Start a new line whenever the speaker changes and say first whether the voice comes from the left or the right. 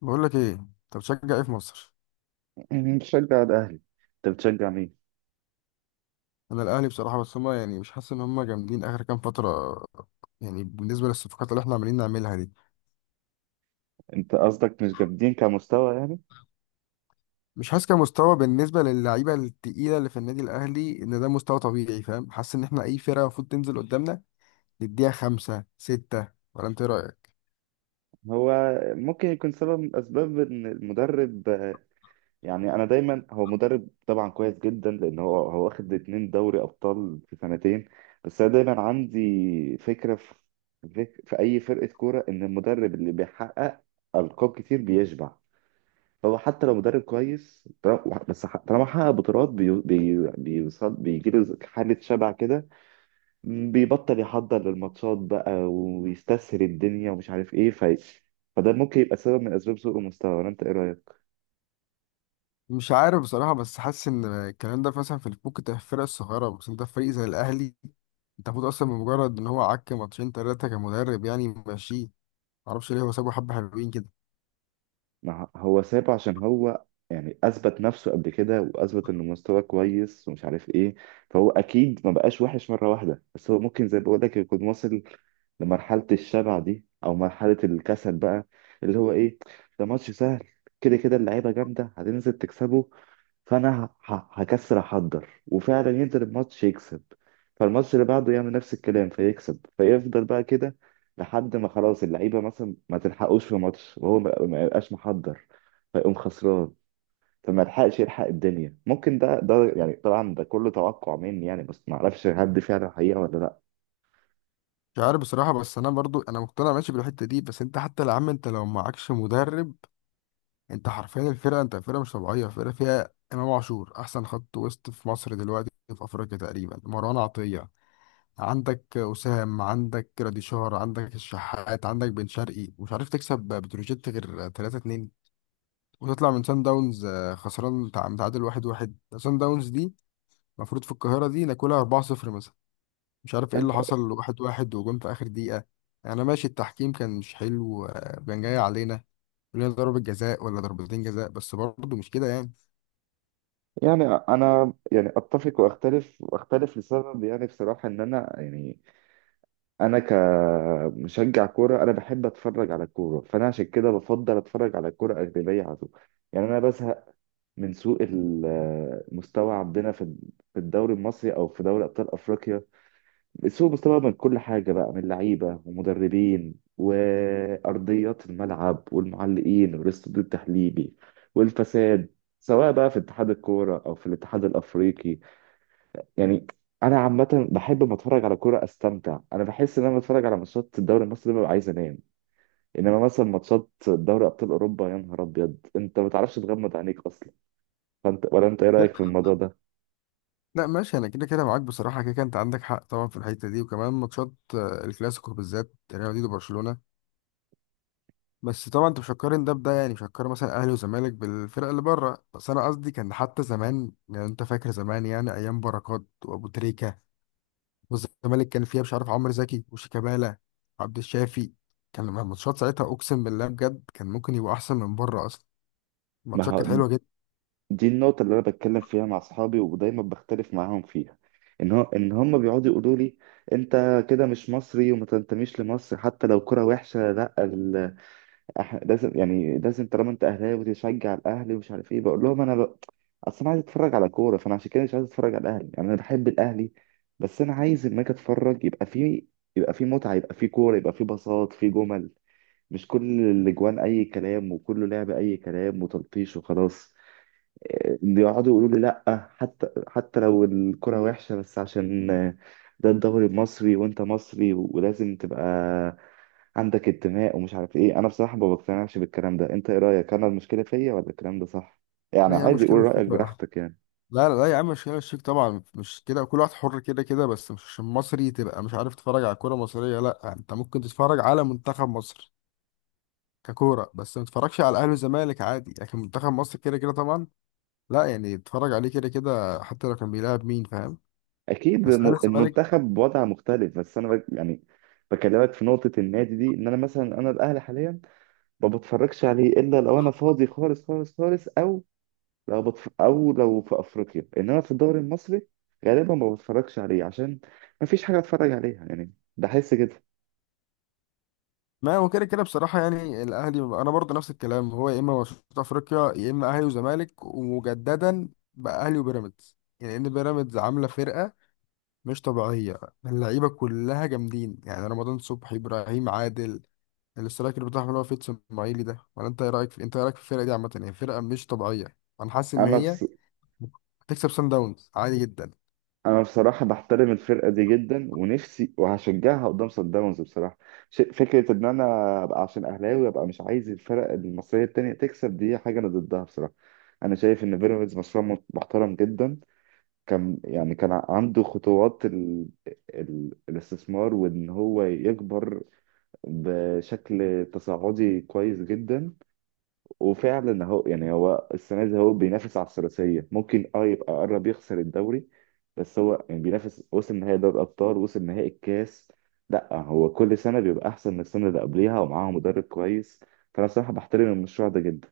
left: بقول لك ايه، انت بتشجع ايه في مصر؟
right: بشجع الأهلي. أنت بتشجع مين؟
left: انا الاهلي بصراحه، بس هما يعني مش حاسس ان هما جامدين اخر كام فتره، يعني بالنسبه للصفقات اللي احنا عمالين نعملها دي.
right: أنت قصدك مش جامدين كمستوى يعني؟
left: مش حاسس كمستوى بالنسبه للعيبه التقيله اللي في النادي الاهلي ان ده مستوى طبيعي، فاهم؟ حاسس ان احنا اي فرقه المفروض تنزل قدامنا نديها خمسة ستة، ولا انت إيه رايك؟
right: هو ممكن يكون سبب من أسباب إن المدرب يعني أنا دايما، هو مدرب طبعا كويس جدا، لأن هو واخد اتنين دوري أبطال في سنتين. بس أنا دايما عندي فكرة في أي فرقة كورة، إن المدرب اللي بيحقق ألقاب كتير بيشبع. هو حتى لو مدرب كويس، طالما حقق بطولات، بي... بي... بيوصل بيجيله حالة شبع كده، بيبطل يحضر للماتشات بقى ويستسهل الدنيا ومش عارف ايه، فده ممكن يبقى سبب من اسباب سوء المستوى، ولا انت ايه رايك؟
left: مش عارف بصراحه، بس حاسس ان الكلام ده مثلا في الفوق في الفرق الصغيره، بس انت في فريق زي الاهلي، انت المفروض اصلا بمجرد ان هو عك ماتشين ثلاثه كمدرب يعني ماشي. معرفش ليه هو سابه، حبه حلوين كده.
right: ما هو سابه عشان هو يعني اثبت نفسه قبل كده واثبت انه مستواه كويس ومش عارف ايه، فهو اكيد ما بقاش وحش مره واحده، بس هو ممكن زي ما بقول لك يكون واصل لمرحله الشبع دي او مرحله الكسل بقى، اللي هو ايه، ده ماتش سهل، كده كده اللعيبه جامده هتنزل تكسبه، فانا هكسر احضر وفعلا ينزل الماتش يكسب، فالماتش اللي بعده يعمل نفس الكلام فيكسب، فيفضل بقى كده لحد ما خلاص اللعيبه مثلا ما تلحقوش في ماتش وهو ما يبقاش محضر، فيقوم خسران، فما يلحقش يلحق الدنيا. ممكن ده يعني، طبعا ده كله توقع مني يعني، بس ما اعرفش هل دي فعلا حقيقه ولا لا.
left: مش عارف بصراحة، بس أنا برضو أنا مقتنع ماشي بالحتة دي، بس أنت حتى يا عم، أنت لو معكش مدرب، أنت حرفيا الفرقة، أنت فرقة مش طبيعية، فرقة فيها إمام عاشور أحسن خط وسط في مصر دلوقتي، في أفريقيا تقريبا، مروان عطية، عندك أسام، عندك ريديشار، عندك الشحات، عندك بن شرقي، ومش عارف تكسب بتروجيت غير 3-2، وتطلع من سان داونز خسران، متعادل 1-1، سان داونز دي المفروض في القاهرة دي ناكلها 4-0 مثلا. مش عارف ايه اللي حصل، واحد واحد وجون في اخر دقيقة. يعني انا ماشي، التحكيم كان مش حلو، كان جاي علينا، لنا ضربة جزاء ولا ضربتين جزاء، بس برضه مش كده يعني.
right: يعني انا يعني اتفق واختلف لسبب، يعني بصراحه ان انا يعني انا كمشجع كوره، انا بحب اتفرج على الكوره، فانا عشان كده بفضل اتفرج على الكوره اجنبيه على طول. يعني انا بزهق من سوء المستوى عندنا في الدوري المصري او في دوري ابطال افريقيا، سوء مستوى من كل حاجه بقى، من لعيبه ومدربين وارضيات الملعب والمعلقين والاستوديو التحليلي والفساد، سواء بقى في اتحاد الكوره او في الاتحاد الافريقي. يعني انا عامه بحب ما اتفرج على كوره استمتع، انا بحس ان انا بتفرج على ماتشات الدوري المصري ببقى عايز انام، انما مثلا ماتشات دوري ابطال اوروبا يا نهار ابيض انت ما تعرفش تغمض عينيك اصلا. فانت، ولا انت ايه رايك في الموضوع ده؟
left: لا ماشي، انا كده كده معاك بصراحة، كده كده انت عندك حق طبعا في الحتة دي، وكمان ماتشات، الكلاسيكو بالذات، ريال مدريد وبرشلونة. بس طبعا انت مش هتقارن ده بده، يعني مش هتقارن مثلا اهلي وزمالك بالفرق اللي بره، بس انا قصدي كان حتى زمان يعني، انت فاكر زمان، يعني ايام بركات وابو تريكة، والزمالك كان فيها مش عارف عمرو زكي وشيكابالا وعبد الشافي، كان لما الماتشات ساعتها اقسم بالله بجد كان ممكن يبقى احسن من بره اصلا.
right: ما
left: الماتشات كانت
right: هو
left: حلوه جدا.
right: دي النقطه اللي انا بتكلم فيها مع اصحابي ودايما بختلف معاهم فيها، ان هم بيقعدوا يقولوا لي انت كده مش مصري وما تنتميش لمصر حتى لو كرة وحشه، لا احنا لازم يعني لازم طالما انت اهلاوي وتشجع الاهلي ومش عارف ايه. بقول لهم انا اصل انا عايز اتفرج على كوره، فانا عشان كده مش عايز اتفرج على الاهلي. يعني انا بحب الاهلي بس انا عايز لما اجي اتفرج يبقى في، يبقى في متعه، يبقى في كوره، يبقى في بساط، في جمل، مش كل الاجوان اي كلام وكله لعب اي كلام وتلطيش وخلاص. اللي يقعدوا يقولوا لي لا، حتى لو الكوره وحشه، بس عشان ده الدوري المصري وانت مصري ولازم تبقى عندك انتماء ومش عارف ايه. انا بصراحه ما بقتنعش بالكلام ده. انت ايه رايك؟ انا المشكله فيا ولا الكلام ده صح؟ يعني
left: لا يا عم،
right: عادي
left: مش كده،
right: قول
left: مش
right: رايك
left: فيك بقى.
right: براحتك يعني.
left: لا لا لا يا عم، مش كده، مش فيك طبعا، مش كده، كل واحد حر كده كده، بس مش عشان مصري تبقى مش عارف تتفرج على كوره مصريه. لا، انت ممكن تتفرج على منتخب مصر ككوره، بس ما تتفرجش على الاهلي والزمالك عادي، لكن منتخب مصر كده كده طبعا لا، يعني تتفرج عليه كده كده حتى لو كان بيلعب مين، فاهم؟
right: اكيد
left: بس الاهلي والزمالك.
right: المنتخب بوضع مختلف، بس انا يعني بكلمك في نقطه النادي دي، ان انا مثلا انا الاهلي حاليا ما بتفرجش عليه الا لو انا فاضي خالص خالص خالص، او لو في افريقيا، انما في الدوري المصري غالبا ما بتفرجش عليه عشان ما فيش حاجه اتفرج عليها يعني، بحس كده.
left: ما هو كده كده بصراحة، يعني الأهلي أنا برضه نفس الكلام، هو يا إما ماتشات أفريقيا، يا إما أهلي وزمالك، ومجددا بقى أهلي وبيراميدز. يعني إن بيراميدز عاملة فرقة مش طبيعية، اللعيبة كلها جامدين، يعني رمضان صبحي، إبراهيم عادل، الاسترايكر بتاعهم اللي هو فيتس إسماعيلي ده. ولا أنت إيه رأيك في، أنت إيه رأيك في الفرقة دي عامة؟ يعني فرقة مش طبيعية، أنا حاسس إن
right: انا
left: هي
right: بس
left: هتكسب سان داونز عادي جدا.
right: انا بصراحه بحترم الفرقه دي جدا، ونفسي وهشجعها قدام صن داونز بصراحه. فكره ان انا ابقى عشان اهلاوي ابقى مش عايز الفرق المصريه التانية تكسب، دي حاجه انا ضدها بصراحه. انا شايف ان بيراميدز مشروع محترم جدا، كان يعني كان عنده خطوات الاستثمار وان هو يكبر بشكل تصاعدي كويس جدا. وفعلا يعني هو السنه دي هو بينافس على الثلاثيه، ممكن يبقى قرب يخسر الدوري بس هو يعني بينافس، وصل نهائي دوري الابطال، وصل نهائي الكاس، لا هو كل سنه بيبقى احسن من السنه اللي قبليها ومعاه مدرب كويس، فانا صراحه بحترم المشروع ده جدا.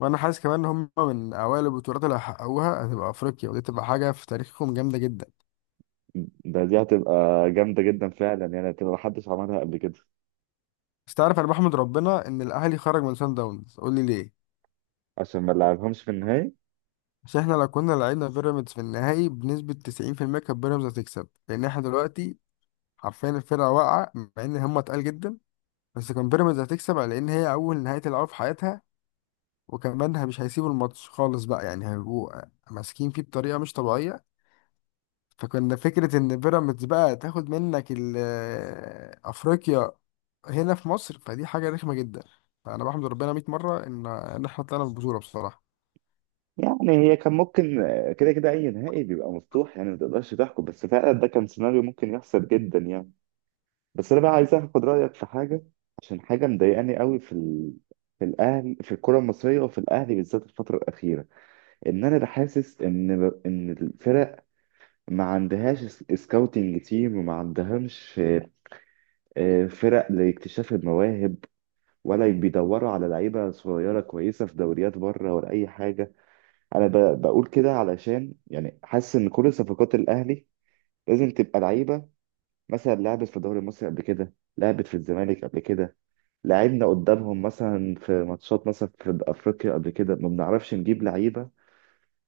left: وأنا حاسس كمان إن هم من أوائل البطولات اللي هيحققوها هتبقى أفريقيا، ودي تبقى حاجة في تاريخهم جامدة جدا.
right: دي هتبقى جامده جدا فعلا يعني، هتبقى محدش عملها قبل كده.
left: بس تعرف انا بحمد ربنا ان الاهلي خرج من سان داونز، قول لي ليه.
right: عشان ما نلعبهمش في النهائي.
left: عشان احنا لو كنا لعبنا بيراميدز في النهائي، بنسبة 90% كانت بيراميدز هتكسب، لان احنا دلوقتي حرفيا الفرقة واقعة مع ان هم تقال جدا، بس كان بيراميدز هتكسب على ان هي اول نهائي تلعبها في حياتها، وكمان مش هيسيبوا الماتش خالص بقى، يعني هيبقوا ماسكين فيه بطريقة مش طبيعية. فكنا فكرة ان بيراميدز بقى تاخد منك افريقيا هنا في مصر، فدي حاجة رخمة جدا. فانا بحمد ربنا 100 مرة ان احنا طلعنا بالبطولة بصراحة.
right: يعني هي كان ممكن، كده كده اي نهائي بيبقى مفتوح يعني ما تقدرش تحكم، بس فعلا ده كان سيناريو ممكن يحصل جدا يعني. بس انا بقى عايز اخد رايك في حاجه، عشان حاجه مضايقاني قوي في الاهلي، في الكره المصريه وفي الاهلي بالذات الفتره الاخيره، ان انا بحاسس ان الفرق ما عندهاش سكاوتنج تيم وما عندهمش فرق لاكتشاف المواهب، ولا بيدوروا على لعيبه صغيره كويسه في دوريات بره، ولا اي حاجه. انا بقول كده علشان يعني حاسس ان كل صفقات الاهلي لازم تبقى لعيبه مثلا لعبت في الدوري المصري قبل كده، لعبت في الزمالك قبل كده، لعبنا قدامهم مثلا في ماتشات مثلا في افريقيا قبل كده، ما بنعرفش نجيب لعيبه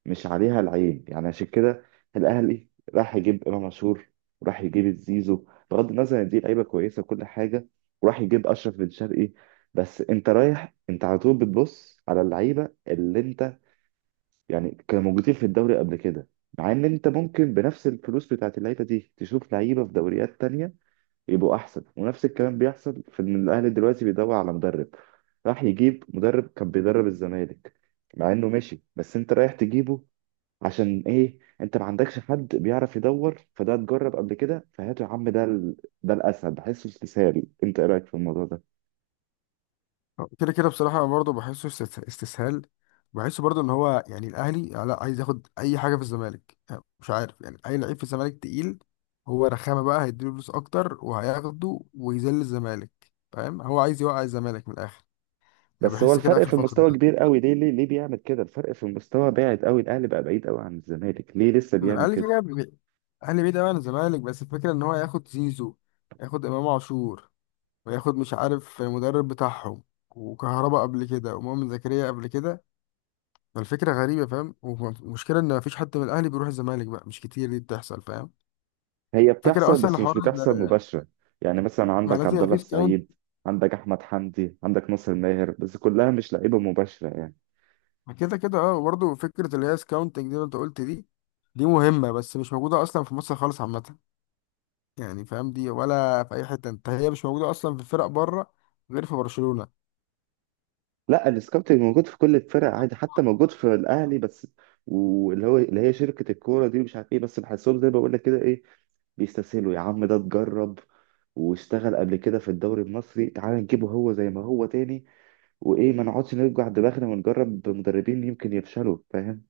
right: مش عليها العين يعني. عشان كده الاهلي راح يجيب امام عاشور، وراح يجيب الزيزو، بغض النظر ان دي لعيبه كويسه وكل حاجه، وراح يجيب اشرف بن شرقي. بس انت رايح انت على طول بتبص على اللعيبه اللي انت يعني كانوا موجودين في الدوري قبل كده، مع ان انت ممكن بنفس الفلوس بتاعت اللعيبه دي تشوف لعيبه في دوريات تانية يبقوا احسن. ونفس الكلام بيحصل في ان الاهلي دلوقتي بيدور على مدرب، راح يجيب مدرب كان بيدرب الزمالك مع انه مشي، بس انت رايح تجيبه عشان ايه؟ انت ما عندكش حد بيعرف يدور، فده اتجرب قبل كده فهاته يا عم، ده الاسهل، بحسه استسهال. انت ايه رايك في الموضوع ده؟
left: كده كده بصراحة أنا برضه بحسه استسهال. بحسه برضه إن هو يعني الأهلي لا، عايز ياخد أي حاجة في الزمالك، يعني مش عارف، يعني أي لعيب في الزمالك تقيل، هو رخامة بقى هيديله فلوس أكتر وهياخده ويذل الزمالك، فاهم؟ هو عايز يوقع الزمالك من الآخر. أنا
right: بس هو
left: بحس كده
right: الفرق
left: آخر
right: في
left: فترة دي
right: المستوى كبير قوي، ليه ليه ليه بيعمل كده؟ الفرق في المستوى بعد قوي، الاهلي بقى بعيد قوي عن الزمالك، ليه لسه
left: من
right: بيعمل
left: الأهلي كده
right: كده؟
left: كده، الأهلي بعيد أوي عن الزمالك، بس الفكرة إن هو ياخد زيزو، ياخد إمام عاشور، وياخد مش عارف المدرب بتاعهم، وكهربا قبل كده، ومؤمن زكريا قبل كده. الفكرة غريبة، فاهم؟ والمشكلة إن مفيش حد من الأهلي بيروح الزمالك بقى، مش كتير دي بتحصل، فاهم؟
right: هي
left: فكرة
right: بتحصل
left: أصلا
right: بس
left: حوار
right: مش بتحصل مباشرة. يعني مثلا
left: ما
right: عندك
left: لازم
right: عبد
left: يبقى
right: الله
left: فيه سكاونت.
right: السعيد، عندك احمد حمدي، عندك ناصر ماهر، بس كلها مش لعيبة مباشرة يعني.
left: كده كده أه، وبرضه فكرة اللي هي سكاونتنج دي اللي أنت قلت دي، دي مهمة بس مش موجودة أصلا في مصر خالص عامة، يعني فاهم؟ دي ولا في أي حتة أنت، هي مش موجودة أصلا في فرق بره غير في برشلونة.
right: لا، السكاوتنج موجود في كل الفرق عادي، حتى موجود في الاهلي، بس واللي هو اللي هي شركة الكورة دي مش عارف ايه، بس بحسهم زي ما بقول لك كده ايه، بيستسهلوا. يا عم ده اتجرب واشتغل قبل كده في الدوري المصري، تعال نجيبه هو زي ما هو تاني، وايه ما نقعدش نرجع دماغنا ونجرب مدربين يمكن يفشلوا، فاهم؟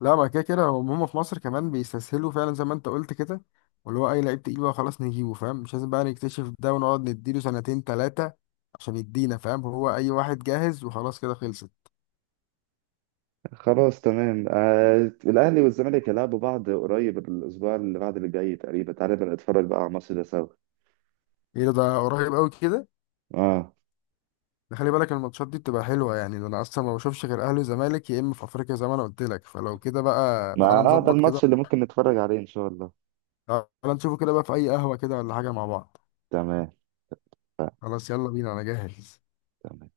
left: لا، ما كده كده هم في مصر كمان بيستسهلوا فعلا زي ما انت قلت كده، واللي هو اي لعيب تقيل بقى خلاص نجيبه، فاهم؟ مش لازم بقى نكتشف ده ونقعد نديله سنتين تلاتة عشان يدينا، فاهم؟ هو اي واحد جاهز وخلاص كده خلصت.
right: خلاص تمام. الاهلي والزمالك هيلعبوا بعض قريب، الاسبوع اللي بعد اللي جاي تقريبا، تعالى نبقى نتفرج بقى على الماتش ده سوا.
left: ايه ده قريب قوي كده؟
right: اه.
left: ده خلي بالك الماتشات دي بتبقى حلوة يعني، ده انا اصلا ما بشوفش غير اهلي وزمالك يا اما في افريقيا زي ما انا قلت لك، فلو كده بقى
right: ما
left: تعالى
right: ده
left: نظبط كده.
right: الماتش اللي ممكن نتفرج عليه ان شاء الله.
left: تعالى نشوفه كده بقى في اي قهوة كده ولا حاجة مع بعض.
right: تمام.
left: خلاص يلا بينا انا جاهز.
right: تمام.